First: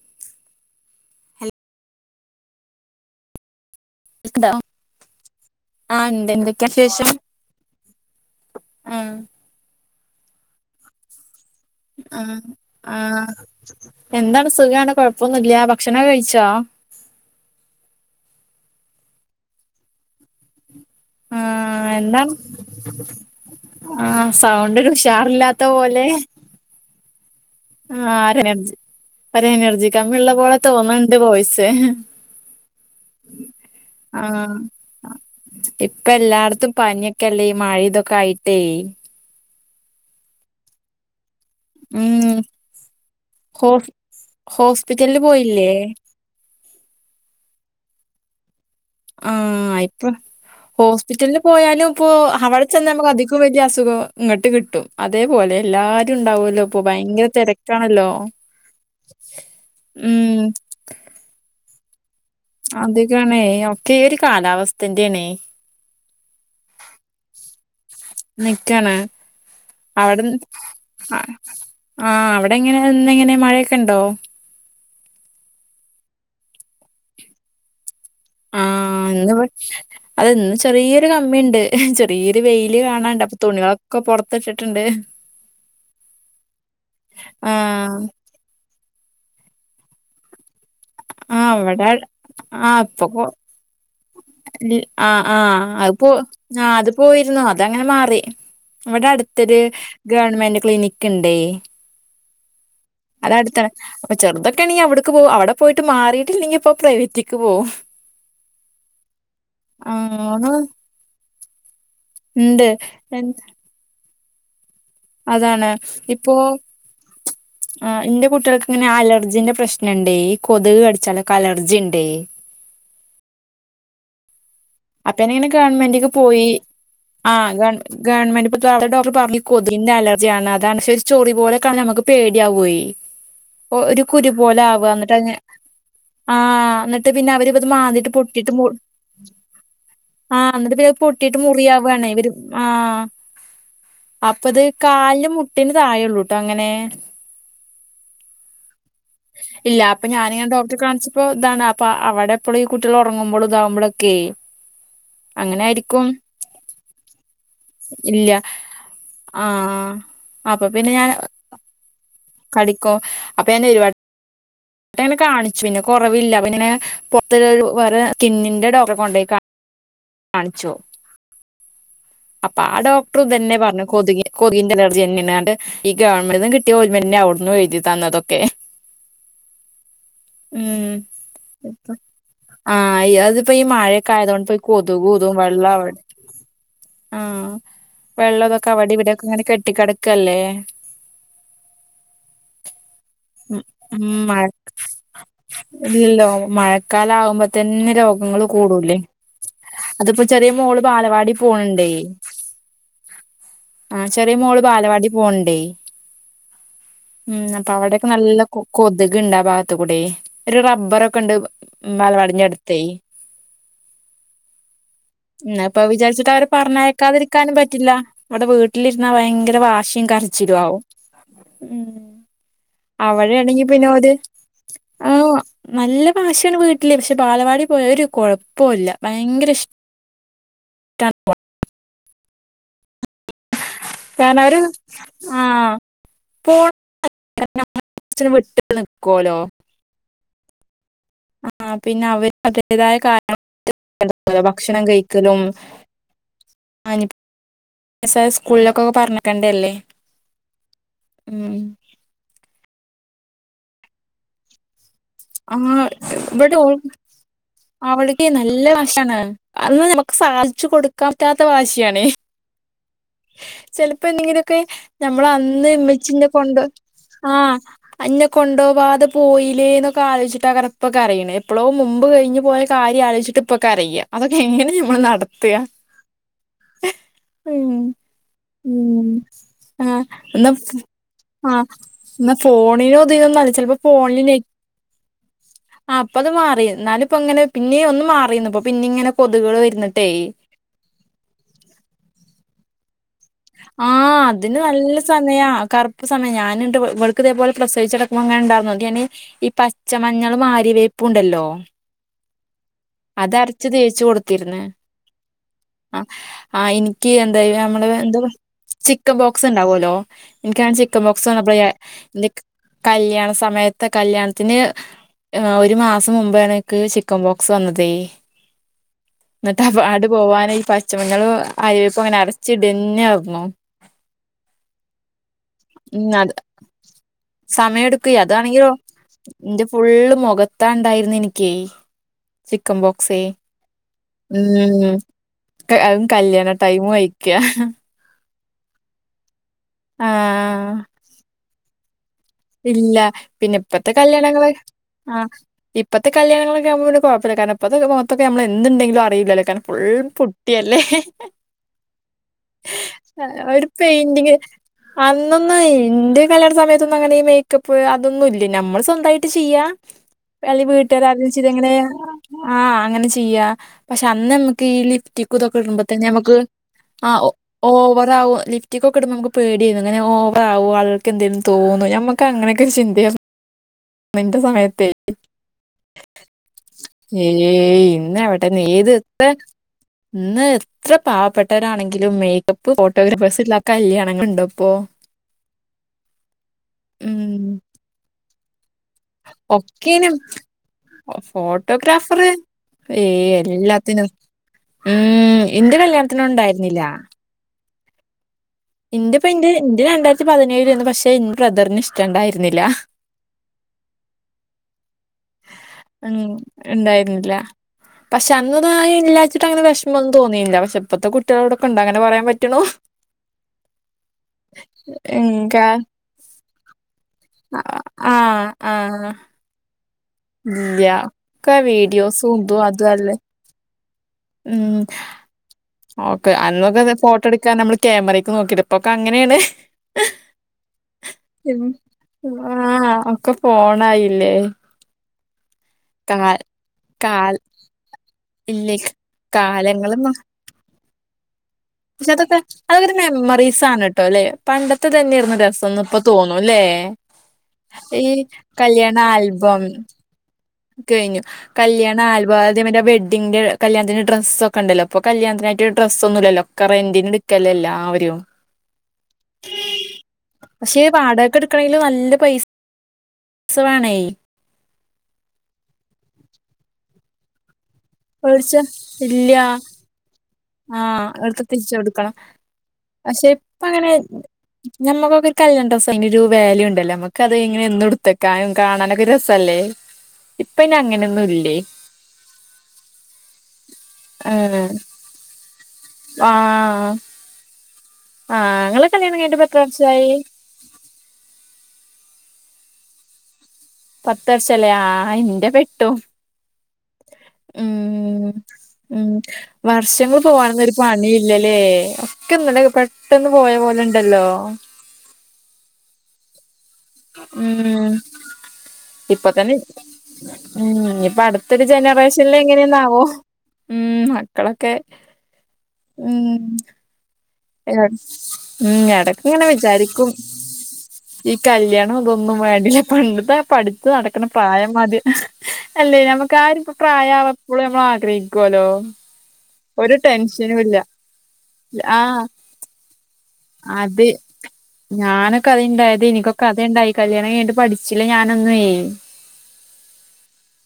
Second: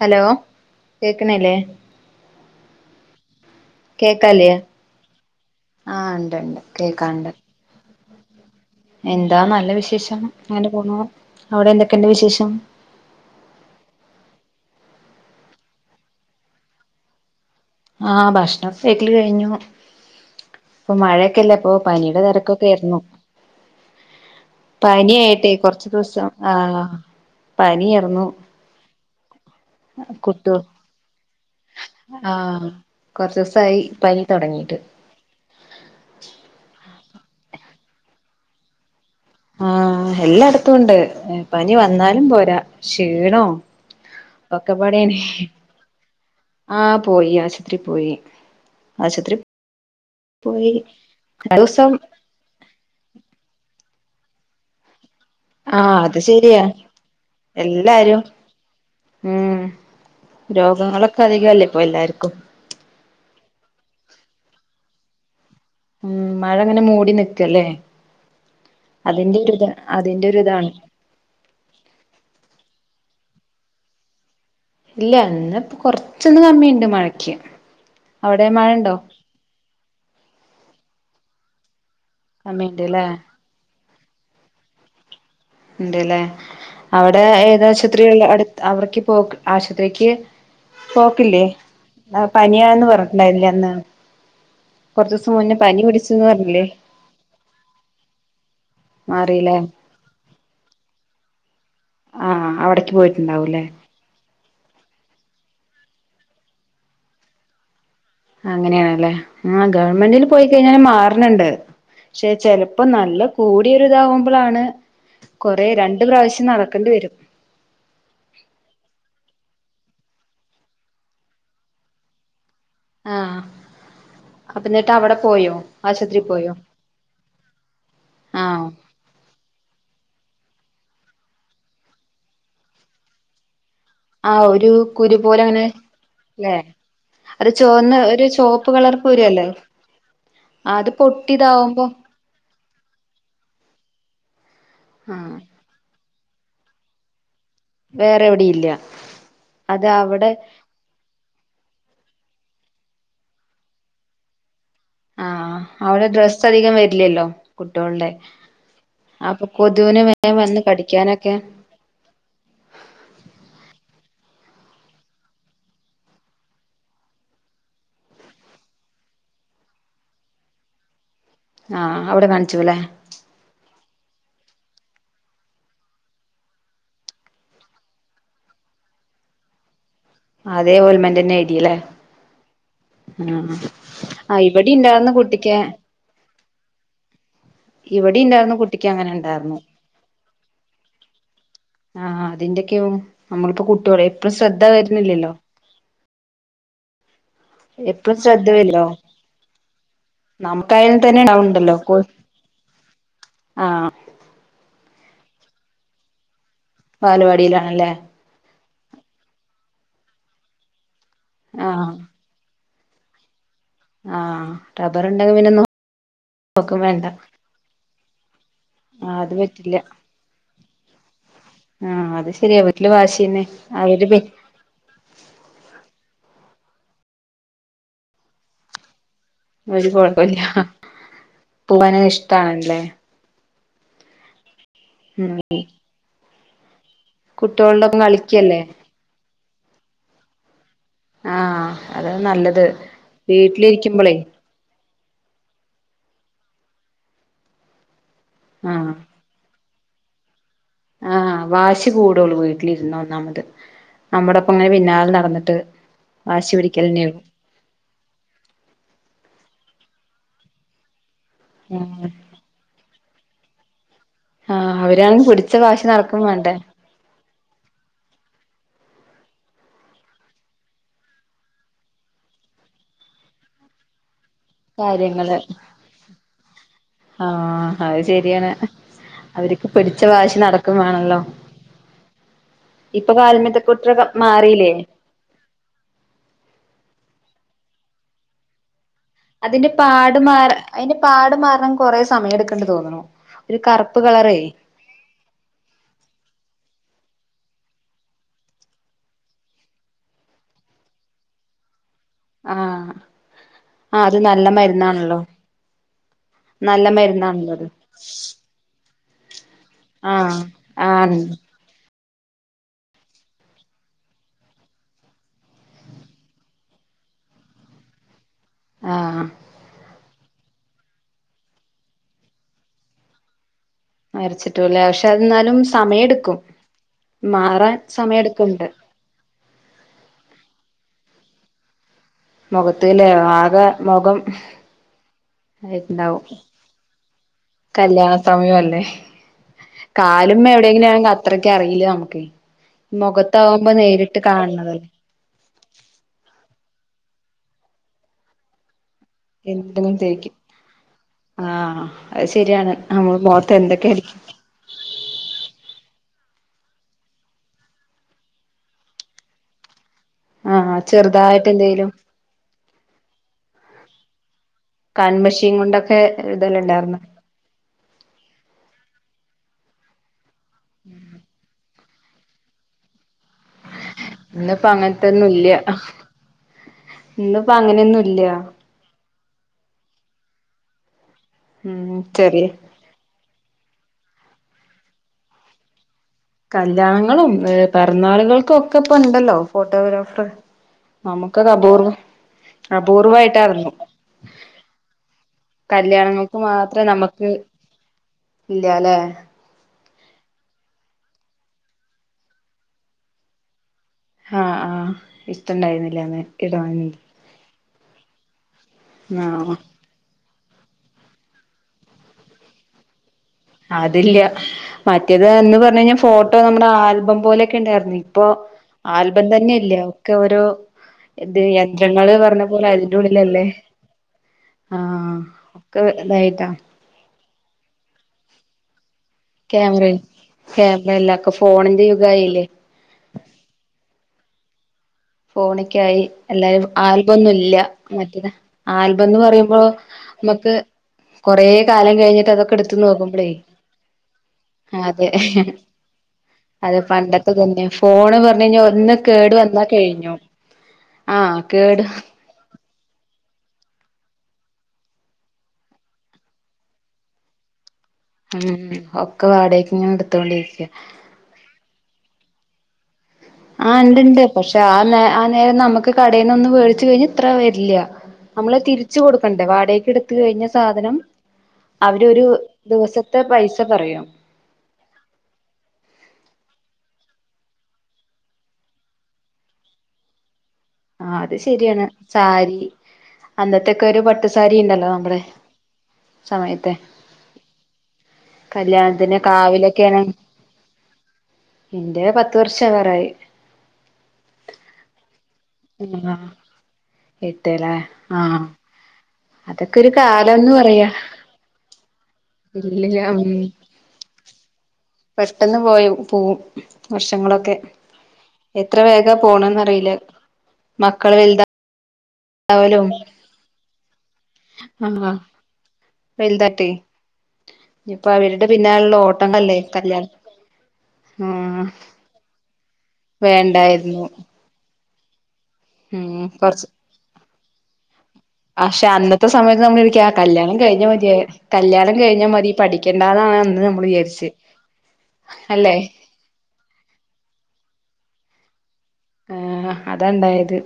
Hello കേക്ണില്ലേ? കേക്കാല്ലേ ആ ആഹ് ഉണ്ട് ഇണ്ട് ണ്ട് എന്തൊക്കെയാ വിശേഷം കേക്കാണ്ട്. ആ എന്താ നല്ല വിശേഷം അങ്ങനെ പോണൂ അവിടെ എന്തൊക്കെണ്ട് വിശേഷം ആഹ് എന്താണ് സുഖാണ് കുഴപ്പൊന്നുംല്ല ഭക്ഷണോകെ കഴിച്ചോ ആഹ് ഭക്ഷനോക്കെയ്ക്കല് കഴിഞ്ഞു ഇപ്പൊ ആ മഴയൊക്കെല്ല ഇപ്പൊ പനിയുടെ എന്താണ് തിരക്കൊക്കെ ആരുന്നു ആ സൗണ്ട് ഒരു പനി ആയിട്ടെ ഉഷാറില്ലാത്ത കുറച്ചു ദിവസം ആഹ് പനിയായിരുന്നു ആരെനർജ് ഒരു എനർജി കമ്മി ഉള്ള കുട്ടു പോലെ തോന്ന്ണ്ട് വോയ്സ് ആഹ് കൊർച്ച്സായി പനി തൊടങ്ങീട്ട് അഹ് ഇപ്പല്ലായിടത്തും പന്യൊക്കെല്ലേ ഈ മഴി തൊക്കായിട്ടേ ആഹ് എല്ലടത്തൂണ്ട് പനി വന്നാലും ഉം പോരാ, ക്ഷീണോ ഹോസ് ഒക്കെപ്പാടേണ് ഹോസ്പിറ്റലില് പോയില്ലേ ആഹ് പോയി ആശുപത്രി പോയി ആശുപത്രി ആഹ് ഇപ്പൊ പോയി ഹോസ്പിറ്റൽല് ദിവസം പോയാലുപ്പോ അവടെ ചെന്നമ്മക്കദിക്കും വല്യസുഖം ഇങ്ങട്ട് കിട്ടും അതേപോലെ ആഹ് അത് ശരിയാ എല്ലാരുണ്ടാവല്ലോപ്പൊ ഭയങ്കര തെരക്കാണല്ലോ എല്ലാരും ഉം രോഗങ്ങളൊക്കെ അധികല്ലേ ഇപ്പൊ എല്ലാര്ക്കും അധികാണേ ഒക്കെ ഈ ഒരു കാലാവസ്ഥൻ്റേണേ ഉം മഴങ്ങനെ മൂടി നിക്കല്ലേ. നിക്കാണ് അതിന്റെ ഒരു ഇത് അവിടെ അതിന്റെ ഒരുതാണ് ആ ആഹ് അവിടെങ്ങനെ ഇന്നെങ്ങനെ മഴക്കെണ്ടോ ഇല്ല, ഇന്ന്പ്പ കൊർച്ചൊന്ന് കമ്മിയുണ്ട് മഴക്ക്, അവിടെയോ മഴ ണ്ടോ ഇന്ന്ബടെ അതെ ഇന്ന് ചെറിയൊരു കമ്മിണ്ട്. ചെറിയൊരു വെയില് കമ്മിയുണ്ട്ല്ലേ കാണാണ്ട്, അപ്പ- തുണികളൊക്കെ പൊർത്തിട്ട്ട്ട്ണ്ട് ഇണ്ട്ല്ലേ, അവടെ ആഹ് ഏതാശുപത്രിയള്ളെ അടു അവട്ക്ക് പോക്ക് ആശ്പത്രീക്ക് ആ പോക്കില്ലേ, അവിടെ ആ പനിയാന്ന് പറഞ്ഞിണ്ടായില്ലെ അന്ന് കൊറച്ച് ആഹ് ദിവസം മുന്നേ ആഹ് പനി അത് പോ പിടിച്ചുന്ന് പറഞ്ഞില്ലേ ആ അത് പോയിരുന്നു, അതങ്ങനെ മാറി വടട്ത്തൊര് മാറില്ലേ ഗവൺമെന്റ് ക്ലിനിക്ക്ണ്ടേ ആഹ് അവിടേക്ക് പോയിട്ടുണ്ടാവൂല്ലേ അതട്ത്താണ് അപ്പ ചെറുതൊക്കേണെങ്കി അവിട്ക്ക് പോവും. അവടെ പോയിട്ട് മാറിയിട്ടില്ലെങ്കിപ്പൊ പ്രൈവറ്റിക്ക് പോവും അങ്ങനെയാണ്ല്ലേ ആ ഗവണ്മെന്റില് ആഹ് പോയിക്കഴിഞ്ഞാലും മാർണ് ണ്ട് പക്ഷെ ഇണ്ട് ചെലപ്പം നല്ല കൂടിയരിതാവുമ്പളാണ് കൊറേ അതാണ് രണ്ട് ഇപ്പോ പ്രാവശ്യം നടക്കണ്ടി വരും ആഹ് ഇന്റെ കുട്ട്യാൾക്ക്ങ്ങനെ അലർജിന്റെ പ്രശ്നണ്ടേയ്.. ഈ കൊത്ക് കടിച്ചാലൊക്കെ അലർജിണ്ടേയ്.. ആഹ് അപ്പ എന്നിട്ട് അവിടെ അപ്പന്നെ ഞാന് പോയോ ഗവൺമെന്റിക്ക് ആശുപത്രി പോയി, പോയോ ആഹ് ഗവൺ ഗവൺമെന്റ്ത്ത ആഹ് അവട്ത്തെ ഡോക് ട്ർ പർഞ്ഞ് കൊതുകിന്റെ അലർജ്യാണ് അതാണ് പക്ഷെ ഒരു ചൊറി പോലെ കാണാ നമുക്ക് പേടിയാവ്യേ ഓ ഒരു കുരു ആ ഒരു പോലാവ്വ്വ, കുരു ന്നട്ടഹ്ങ്ങനെ പോലെ അങ്ങനെ ല്ലേ ആഹ് ന്നട്ട് പിന്നെവരിത് മാന്തിട്ട് പൊട്ടിട്ട് മു കുരു അല്ലേ ആഹ് ന്നട്ടപിന്നഹ് പൊട്ടിട്ട് മുറിയാവാണേ വെര് - ആഹ് അപ്പത് കാലിന്റെ ആഹ് മുട്ടിന് താഴെള്ളൂട്ടങ്ങനെ വേറെവിടി ഇല്ല ഇല്ല അത് അവിടെ അപ്പഞാനിങ്ങനെ ഡോക് റ്റെ കാൺച്ചപ്പോ ഇതാണ്, അപ്പ അവടെപ്പളും ഈ കുട്ട്യളൊറങ്ങുമ്പളും താവുമ്പളൊക്കേയ് ആഹ് അവിടെ ഡ്രസ്സധികം വരില്ല്യല്ലോ കുട്ട്യോളുടെ ഇല്ല അപ്പൊ ആഹ് കൊതുവിന് വേം വന്ന് കടിക്കാനൊക്കെ കടിക്കു, അപ്പ ഞാനൊരുവ ട്ടങ്ങനെ കാണിച്ചു, പിന്നെ കൊറവില്ല. അപ്പ ഇങ്ങനെ പൊർത്ത്‌ വേറെ സ്കിന്നിന്റെ ഡോക്ടറെ കൊണ്ടോയി കാ കാണിച്ചു ആഹ് അവിടെ അപ്പാ കാണിച്ചുല്ലേ ഡോ ട്റു തന്നെ പർഞ്ഞെ കൊതുകി കൊതുകിന്റെ അലർജ്ജ്യെന്നേണ് ന്നട്ട് ഈ ഗവണ്മെന്റ്ന്ന് കിട്ട്യ ഓൽമെന്റന്നെ ഔട്ന്നു എഴുതി തന്നതൊക്കെ അതേ ഉം ഓൽമെന്റെന്നെഴ്‌തീ ലേ ആഹ് യതിപ്പൊ ഈ ആഹ് മഴക്കായതോണ്ട് പ്പൊഈ ഇവിടെ ഇണ്ടായിർന്നു കൊതുകു തും കുട്ടിക്ക് വെള്ള അവ ആഹ് ഇവിടെ വെള്ളൊ ഇണ്ടായിരുന്നു തൊക്കെ കുട്ടിക്ക് അവടെ അങ്ങനെ വിടെക്കെങ്ങനെ ഇണ്ടായിരുന്നു കെട്ടിക്കിടക്കല്ലേ.. ആഹ് അതിന്റെക്കെയാവും ഉം നമ്മളിപ്പോ കുട്ട്യോളെ ഉം എപ്പഴും മഴ ശ്രദ്ധ വരുന്നില്ലല്ലോ ഇല്ലല്ലോ മഴക്കാകുമ്പോത്തന്നെ എപ്പഴും രോഗങ്ങള് ശ്രദ്ധ വരില്ലോ കൂടൂലേ അത്പ്പോ ചെറിയ മോള് നമുക്കായാലും തന്നെ ബാലവാടി ഉണ്ടാവുണ്ടല്ലോ കൊ പോണണ്ടേയ് ആഹ് ആ ചെറിയ മോള് ബാലവാടി പോണ് ണ്ടെയ് ഉം അപ്പൊ ബാലവാടിയിലാണല്ലേ അവിടെക്കെ നല്ല കൊതുക് ണ്ടാ ഭാഗത്ത് കൂടെയ് ഒരു റബ്ബറൊക്കെ ണ്ട് ആഹ് ബാലവാടിന്റെടുത്തേയ് ആഹ് റബർ ഇണ്ടെങ്ക്മു ഇന്നപ്പൊത് വിചാരിച്ചിട്ട വരെ പറഞ്ഞയക്കാതിരിക്കാനും പറ്റില്ല ഇവിടെ വീ ട്ടിലിരുന്നാ ആഹ് അത് വയങ്കര പറ്റില്ല വാശിയും കരച്ചിലു ആവും ഉം ആഹ് അത് ശെരിയാ വീട്ടില് വാശീന്നെ അവിടെയാണെങ്കി പിന്നെ അവര് ഓര് ആ നല്ല ബാശിയാണ് വീട്ടില് പക്ഷെ ബാലവാടി പോയാ ഒരു കൊഴപ്പൊല്ല ഭയങ്കര ഇഷ് ഒരു കുഴപ്പല്ല. പോവാന് ഇഷ്ട്ടാണല്ലേ കാരണ വര് ഉം [unintelligible] ഫോട്ടട്ക്കാൻനമ്മള് കുട്ടികളോടൊപ്പം ച്ചിരി കളിക്കല്ലേ വിട്ട് നിക്കോലോ ആ ആഹ് പിന്നെ അതാ അവര് നല്ലത് അതിന്റെതായ കാരണം [unintelligible] വീട്ടിലിരിക്കുമ്പളേ ഭക്ഷണം കഴി ക്കലും ആ ഇഞ്ഞിപ്പം [inaudible] വയസായ സ്കൂളിലൊക്ക ആഹ് പറഞ്ഞക്കണ്ടെല്ലേ ആഹ് വാശി കൂടുള്ളൂ വീട്ടിലിരുന്നാ ഒന്നാമത്. നമ്മടെപ്പ ങ്ങനെ പിന്നാലെ നടന്നിട്ട് ആഹ് വാശി പിടിക്കലെന്നെവും അവള്ക്കെയ് നല്ല വാശിയാണ് അതൊന്നു ഞമ്മക്ക് സാധിച്ചു കൊടുക്ക ക്കാൻ പറ്റാത്ത ഉം വാശിയാണേയ് ചെലപ്പൊ ന്നെങ്ങിലൊക്കെ ആഹ് അവരാണെങ്കി പിടിച്ച വാശി നടക്കും ഞമ്മളന്ന്മ്മച്ചിന്നെ വേണ്ടേ കൊണ്ടോ ആഹ് അന്നെ കൊണ്ടോവാതെ പോയിലേ ന്നൊക്ക്‌ ക്കാലോയ്ച്ച്ട്ടാക്കരം ഇപ്പ കരയണെ എപ്പളോ മുമ്പ് കയിഞ്ഞു പോയ കാര്യലോയിചിട്ട്പ്പ കരയാ അതൊക്കെ എങ്ങനെ ഞമ്മള് കാര്യങ്ങള് നടത്താ ആഹ് അഹ് ശരിയാണ്. അവര്ക്ക് പിടിച്ച ആഹ് വാശി എന്നാ നടക്കും വേണല്ലോ ആഹ് എന്നാ ഫോണിനും ഇപ്പൊ ഒതുങ്ങുന്നല്ല കാൽമ്മത്തെ ചെലപ്പോ ക്കുട്ട്രോക്കെ മാറീലെ ആ ഇപ്പത് മാറി എന്നാലുപ്പ ങ്ങന പിന്നെയു ഒന്ന് മാറീന്നു പ്പ പിന്നീങ്ങനെ അതിന്റെ പാട് മാറ അയിന്റെ പാട് മാറാൻ കൊറെ സമയ ടുക്കേണ്ടന്ന് തോന്നുണു ആഹ് അതിന് നല്ലസ് സമയാ കറപ്പ് സമയാ ഞാനിണ്ട് വ വൾക്ക് ഇതേ പോലെ പ്രസവിച്ചെടക്ക്മ്പൊ ങ്ങനെ ണ്ടാവും ന്നട്ട് ഞാന് ഈ പച്ചമഞ്ഞളും ആര്യവേപു ണ്ടല്ലോ ആഹ് അതരച്ച് തേച്ചു ആഹ് അത് നല്ല കൊടുത്തിര്ന്ന് മരുന്നാണല്ലോ അ ആ നല്ല എനിക്ക് മരുന്നാണല്ലോ എന്തായ അത് നമ്മള എന്താപ ചിക്കബോക്സ് ണ്ടാവുലോ ആഹ് എനിക്കാണ് ആണ് ചിക്കബോക്സ് വന്നപ്പളെ ഇന്നെ ക്ക്‌ കല്യാണ സമയത്ത് കല്യാണത്തിന് ആ ഒരു മാസം മുമ്പാണ് എനിക്ക് ചിക്കൻ ബോക്സ് വന്നതേയ് ആഹ് ഇന്ന്ട്ട്അവ് ആ പാട് പോവാന് ഈ പച്ചമഞ്ഞളും ആര്യ വേപ്പു ങ്ങനെ അരച്ചിടെന്നേർന്നു അരച്ചിട്ടുലേ പക്ഷെ അത് ന്നാലും ഉം അത് സമയെടുക്കും മാറാൻ സമയം എടുക്കുവേ സമയെടുക്കുംണ്ട് അതാണെങ്കിലോ ഇന്റെ ഫുള്ള് മുഖത്താ ണ്ടായിരുന്നെ നിക്കേയ് ചിക്കൻ മുഖത്തിലെ ബോക്സേഉം ആകെ മുഖം ഉം ഉം ക അഉം ഇതായിട്ടുണ്ടാവും കല്യാണ ടൈമു ആയ്ക്കാ സമയ അല്ലേ കാലുമ്മേ ആഹ് എവിടെങ്കിലെയാണെങ്കി അത്രക്ക്‌ അറിയില്ല നമുക്കെ ഇല്ല മുഖത്താകുമ്പോ നേരിട്ട് കാണ് ണത് ആ ഇപ്പത്തെ കല്യാണൊക്ക ആകുമ്പൊ പിന്നെ കുഴപ്പല്ല കാരണം ഇപ്പത്തെ മൊഖത്തൊക്കെ നമ്മള് എന്തുണ്ടെങ്കിലും അറിയില്ലല്ലോ കാരണം ഫുൾ എന്തിനും തേക്കും പുട്ടിയല്ലേ ആഹ് അത് ശെരിയാണ് നമ്മള് മുഖത്ത് എന്തൊക്കെയടിക്കും അന്നൊന്ന്വേ ഇന്റെ കല്യാണ സമയത്തൊന്നും ന്നും അങ്ങനെ ഈ മേക്കപ്പ് അതൊന്നും ഇല്ല നമ്മള് സ്വന്തമായിട്ട് ചെയ്യാ അല്ലേ ആഹ് വീട്ടുകാര് ആരേലും ചെറുതായിട്ട് ച്ചിരിഅങ്ങനെ എന്തെലും ആഹ് അങ്ങനെ ചെയ്യാ പക്ഷെ അന്ന് അമ്മ ഈ കൺമഷീൻ ലിഫ്റ്റിക്കുതൊക്കെ കൊണ്ടൊക്കെ ഇടുമ്പോത്തന്നെ നമ്മുക്ക് എഴുതലുണ്ടായിരുന്നു ആ ഓ ഓവറാവോ ലിഫ്റ്റിക്കൊക്കെ ഇടുമ്പോ നമുക്ക് പേടി ആയിരുന്നു ഇങ്ങനെ ഓവറ് ആവുവോ ആള്കൾക്കെന്തെലും തോന്നുവോ ഞമ്മക്ക് അങ്ങനെക്കെയൊക്കെ ഒരു ചിന്തയാര്ന്ന് ഇന്നിപ്പ അങ്ങനത്തൊന്നും ഇല്ല്യാ ഏയ് ഇന്ന് ഇല്ല എവിടെന്ന് ഏത് [unintelligible] ഇന്ന് എത്ര പാവപ്പെ ഉം ട്ടവരാണെങ്കിലും ചെറിയ മേക്കപ്പ് ഫോട്ടോഗ്രാഫേഴ്സ് ഇല്ലാ കല്യാണങ്ങള് ഇണ്ടോ ഇപ്പോ കല്യാണങ്ങളും ഉം ഏ പെറന്നാളുകൾക്കും ഒക്കെ ഇപ്പൊ ഒണ്ടല്ലോ ഒക്കേനും ഫോട്ടോഗ്രാഫറ് നമുക്കത് അപൂർവം ഫോട്ടോഗ്രാഫർ ഏ അപൂർവ്വായിട്ടാർന്നു എല്ലാത്തിനും ഉം എന്റെ കല്യാണത്തിനും കല്യാണങ്ങൾക്ക് ഉണ്ടായിരുന്നില്ല മാത്രേ നമുക്ക് ഇല്ലാല്ലേ എന്റെപ്പന്റെ ഇന്റെ രണ്ടായിരത്തി പതിനേഴിൽ ആയിരുന്ന് പക്ഷെ എന്റെ ബ്രദറിന് ഇഷ്ട ഇണ്ടായിരുന്നില്ല ഹാ ആഹ് ഇഷ്ടണ്ടായിരുന്നില്ല അന്ന് ഇടാന് ഇല്ല പക്ഷെ അന്ന് ഇതായില്ലാച്ചിട്ട് ആഹ് അങ്ങനെ വെഷ് മം ഒന്നും തോന്നിയില്ല പക്ഷെ ഇപ്പത്തെ കുട്ടികളോട് ഒക്കെ ഒണ്ടാ അങ്ങനെ പറയാൻ പറ്റുണൂ അതില്ല മറ്റേത് എങ്ക എന്ന് പറഞ്ഞു കഴിഞ്ഞാൽ ഫോട്ടോ നമ്മുടെ ആൽബം പോലൊക്കെ ഇണ്ടായിരുന്നു ഇപ്പൊ ആഹ് ആഹ് ആൽബം തന്നെയില്ല്യാ ക്കെ ഓരോ ഇല്ല ഇത് ഒക്കെ യന്ത്രങ്ങള് വീഡിയോസും പറഞ്ഞ ഇതും പോലെ അതും അതിന്റെ അല്ലേ ഉള്ളിലല്ലേ ഉം ആഹ് ഒക്കെ ഓക്കെ ഇതായിട്ടാ അന്നൊക്കെ ഫോട്ടോ എടുക്കാൻ നമ്മള് ക്യാമറക്ക് നോക്കിട്ട് ഇപ്പൊക്കെ അങ്ങനെയാണ് ക്യാമറ ക്യാമറ എല്ല ഒക്കെ ഫോണിന്റെ യുഗായില്ലേ ആ ഒക്കെ ഫോണായില്ലേ ഫോണക്കെ ആയി കാൽ എല്ലാരും ആൽബം കാൽ ഒന്നുല്ല മറ്റേത് ഇല്ലേ ആൽബം എന്ന് പറയുമ്പോ കാലങ്ങള് മാ മ്മ ക്ക്‌ കൊറേ കാലം പക്ഷെ കഴിഞ്ഞിട്ട് അതൊക്കെ എടുത്ത് ഒരു നോക്കുമ്പളേ മെമ്മറീസ് ആണ് കേട്ടോ അല്ലെ പണ്ടത്തെ അതെ തന്നെയായിരുന്നു രസംന്ന് ഇപ്പൊ തോന്നും അല്ലേ അതെ പണ്ടത്തെ തന്നെ ഈ ഫോൺ പറഞ്ഞ് കഴിഞ്ഞാൽ ഒന്ന് കല്യാണ കേടു വന്നാ ആൽബം കഴിഞ്ഞു കഴിഞ്ഞു ആഹ് കേട് കല്യാണ ആൽ വാദ്യമിന്റെ വെഡിങ്ങിന്റെ കല്യാണത്തിന്റെ ഡ്രസ്സ് ഒക്കെ ഉണ്ടല്ലോ ഇപ്പ കല്യാത്തിനായിട്ട് ഡ്രസ്സൊന്നുല്ലല്ലോ ഒക്കെ റെന്റിന് എട് ക്കലെല്ലാവരും ഉം ഒക്കെ വാടകക്ക് ഇങ്ങനെ എടുത്തോണ്ടിരിക്കയ കയ്യില് നല്ല പൈസ ആ വേണേ ഇണ്ടിണ്ട് പക്ഷെ ആ നേ ആ നേരം നമ്മുക്ക് കടേന്നൊന്ന് വേടിച്ച് കഴിഞ്ഞ ഇത്ര വരില്യ മേടിച്ച നമ്മള് തിരിച്ച് ഇല്ല കൊടുക്കണ്ടേ വാടകക്ക് എടുത്ത് കഴിഞ്ഞാ സാധനം ആഹ് എടുത്ത് തിരിച്ചു അവര് കൊടുക്കണം ഒരു ദിവസത്തെ പൈസ പറയും നമ്മുക്കൊക്കെ ഒരു കല്യാണം ഡ്രസ്സ് അയിനൊരു വാല്യുണ്ടല്ലേ അമ്മുക്കത് ഇങ്ങനെ എന്ന് എടുത്തക്കാനും കാണാനൊക്കെ ഒരു രസം അല്ലേ [inaudible] ആ അത് ശരിയാണ് സാരി അന്നത്തെക്കൊരു പട്ട് സാരി ആഹ് ഇണ്ടല്ലോ മ്പടെ സമയത്തെ ആഹ് ആഹ് ഇങ്ങളെ കല്യാണം കല്യാണത്തിന് കഴിഞ്ഞിട്ട് ഇപ്പ എത്ര കാവിലൊക്കെയാണ് വർഷായി ഇന്റെ പത്ത് വർഷം ആവാറായി പത്ത് വർഷല്ലേ ആ ഇന്റെ പ്പട്ടും ആഹ് ഉം ഇട്ടേല്ലേ ആഹ് ഉം അതൊക്കെ ഒരു വർഷങ്ങൾ കാലംന്ന് പോകാനൊന്നും ഒരു പറയാ പണിയില്ലല്ലേ ഒക്കെന്നലെ ഇല്ലില്ല പെട്ടന്ന് ഉം പോയ പോലെ ഇണ്ടല്ലോ പെട്ടെന്ന് പോയി പോവും വർഷങ്ങളൊക്കെ ഉം എത്ര വേഗ ഇപ്പൊ തന്നെ പോണ്ന്ന്റിയില്ല മക്കൾ വൽതാ അട്ത്തൊരു ജനറേഷനിൽ എങ്ങനെന്നാവോ ഉം മ ക്കളൊക്കെ ആഹ് ഉം വലുതായിട്ടെ ഇനിയിപ്പോ അവരുടെ ഉം പിന്നാലുള്ള എടക്ക് ഇങ്ങനെ ഓട്ടങ്ങളല്ലേ വിചാരിക്കും കല്യാണം ഈ ആഹ് കല്യാ ണം ഇതൊന്നും വേണ്ടില്ല പണ്ടത്തെ പഠിച്ചു വേണ്ടായിരുന്നു നടക്കണ പ്രായം മതി അല്ലെ ഉം നമുക്ക് കൊറച്ച് ആരിപ്പോ പ്രായം എപ്പളും നമ്മൾ ആഗ്രഹിക്കുല്ലോ. ഇത്ര സമയത്ത് നമ്മളിരിക്ക ആ കല്യാണം കഴിഞ്ഞ മതിയാ കല്യാണം ആഹ് കഴിഞ്ഞാ മതി പഠിക്കേണ്ടാന്നാണ്ന്ന് നമ്മൾ അത് വിചാരിച്ച. ഞാനൊക്കെ അതിണ്ട കഥയ്ണ്ടായി കല്യാണം കഴിഞ്ഞിട്ട് പഠിച്ചില്ല ഞാനൊന്നൊയ് ആഹ് അതണ്ടായത്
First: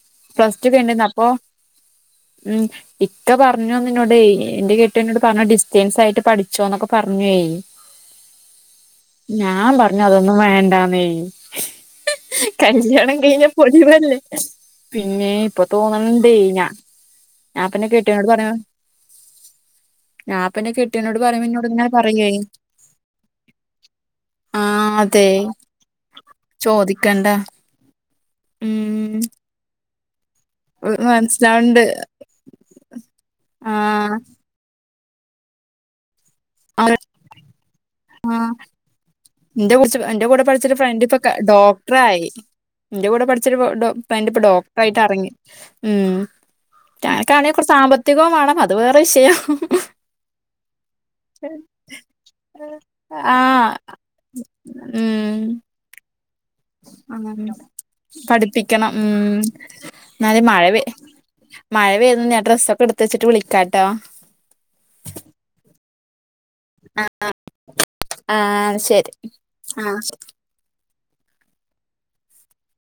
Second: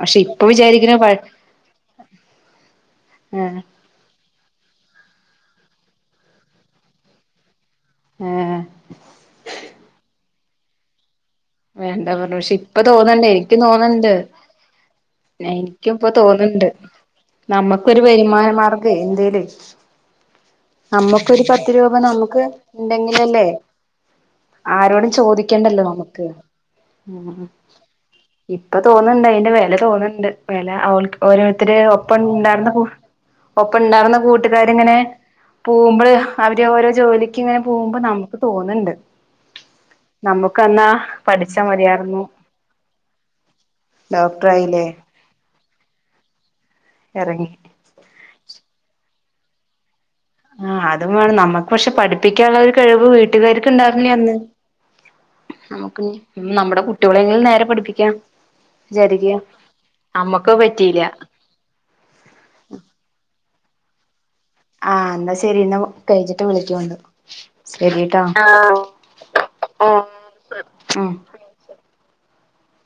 പക്ഷെ ഇപ്പൊ പ്ലസ് ടു വിചാരിക്ക്നെ കഴിഞ്ഞിരുന്നു പ അപ്പൊ ഉം ഇക്ക ആഹ് പർഞ്ഞു അന്ന് ഇന്നോടയ് എന്റെ കെട്ട്യോൻ ന്നോട് പർഞ്ഞു ഡിസ്റ്റൻസ് ആയിട്ട് പഠിച്ചോന്നൊക്കെ പർഞ്ഞൊയ് ആഹ് ഞാൻ പർഞ്ഞു അതൊന്നും വേണ്ടാന്നേയ് വേണ്ടാ പർഞ്ഞു പക്ഷെ ഇപ്പ തോന്ന്ണ്ടയ് കഴിഞ്ഞ ഇക്ക്യ് തോന്ന്ണ്ട്. പൊലിവല്ലേ പിന്നെ എനിക്കും ഇപ്പൊ തോന്നണുണ്ട് തോന്ന്ണ്ട് ഞാ ഞാൻപ്പന്റെ നമ്മക്കൊരു കെട്ടിയോനോട് വരുമാന പറഞ്ഞു മാർഗെയ് എന്തേലൊയ് ഞാൻപ്പന്റെ കെട്ടിയോനോട് നമ്മുക്കൊരു പറയുമ്പോ എന്നോട് പത്ത് ഇങ്ങനെ രൂപ പറയുവേ നമുക്ക് ഇണ്ടെങ്കിലല്ലേ ആ ആരോടും അതെ ചോദിക്കണ്ടല്ലോ നമുക്ക്. ചോദിക്കണ്ട ഇപ്പൊ ഉം തോന്ന്ണ്ട് അയ്ന്റെ വെല തോന്ന്ണ്ട് വെല ഓൽ ഓരോരുത്തര് മനസ്സിലാവണ്ട് ഒപ്പണ്ട കൂ ആ ഒപ്പംണ്ടാർന്ന കൂ ട്ടുകാർങ്ങനെ പോകുമ്പള് അവര് ഓരോ ജോലിക്ക്ങ്ങനെ പോകുമ്പോ നമുക്ക് തോന്ന്ണ്ട് ഇന്റെ കുട്ച്ച് എന്റെ കൂടെ പഠ്ച്ചരു നമുക്കന്നാ ഫ്രണ്ട് ഇപ്പൊ ക പഠിച്ചാ മതിയായിരുന്നു ഡോക്ടറായി. ഇന്റെ കൂടെ പഠ്ച്ചരു പ്പൊ ഡോ ഫ്രണ്ട് പ്പൊ ഡോക്ടറായില്ലേ ഡോക്ടറായിട്ട് എറങ്ങി. ഉം [unintelligible] എറങ്ങി കാണങ്കി കൊർച്ച് സാമ്പത്തികം വാണം അത് വേറെ വിഷയം ആ അതും വേണം നമ്മക്ക് പക്ഷെ പഠിപ്പിക്കാള്ള ഒരു കഴിവ് വീട്ടുകാർക്ക് ആഹ് ഉണ്ടാർന്നില്ല അന്ന്. ഉം നമുക്ക് നമ്മുടെ കുട്ടികളെങ്കിലും അങ്ങനെ നേരെ പഠിപ്പിക്കാം പഠിപ്പിക്കണം വിചാരിക്ക. ഉം എന്നാല് അമ്മക്ക് അത് മഴ പറ്റിയില മഴ പെയ്യുന്ന ഞാ ഡ്രസ്സൊക്കെടുത്തച്ചിട്ട് വിളിക്കാട്ടോ? ആഹ് ന്നാ ശരി ന്നാ [unintelligible] ച്ചിട്ട് വിളിക്കോണ്ട് ശരിട്ടാ ആഹ് ശരി ആഹ് ഉം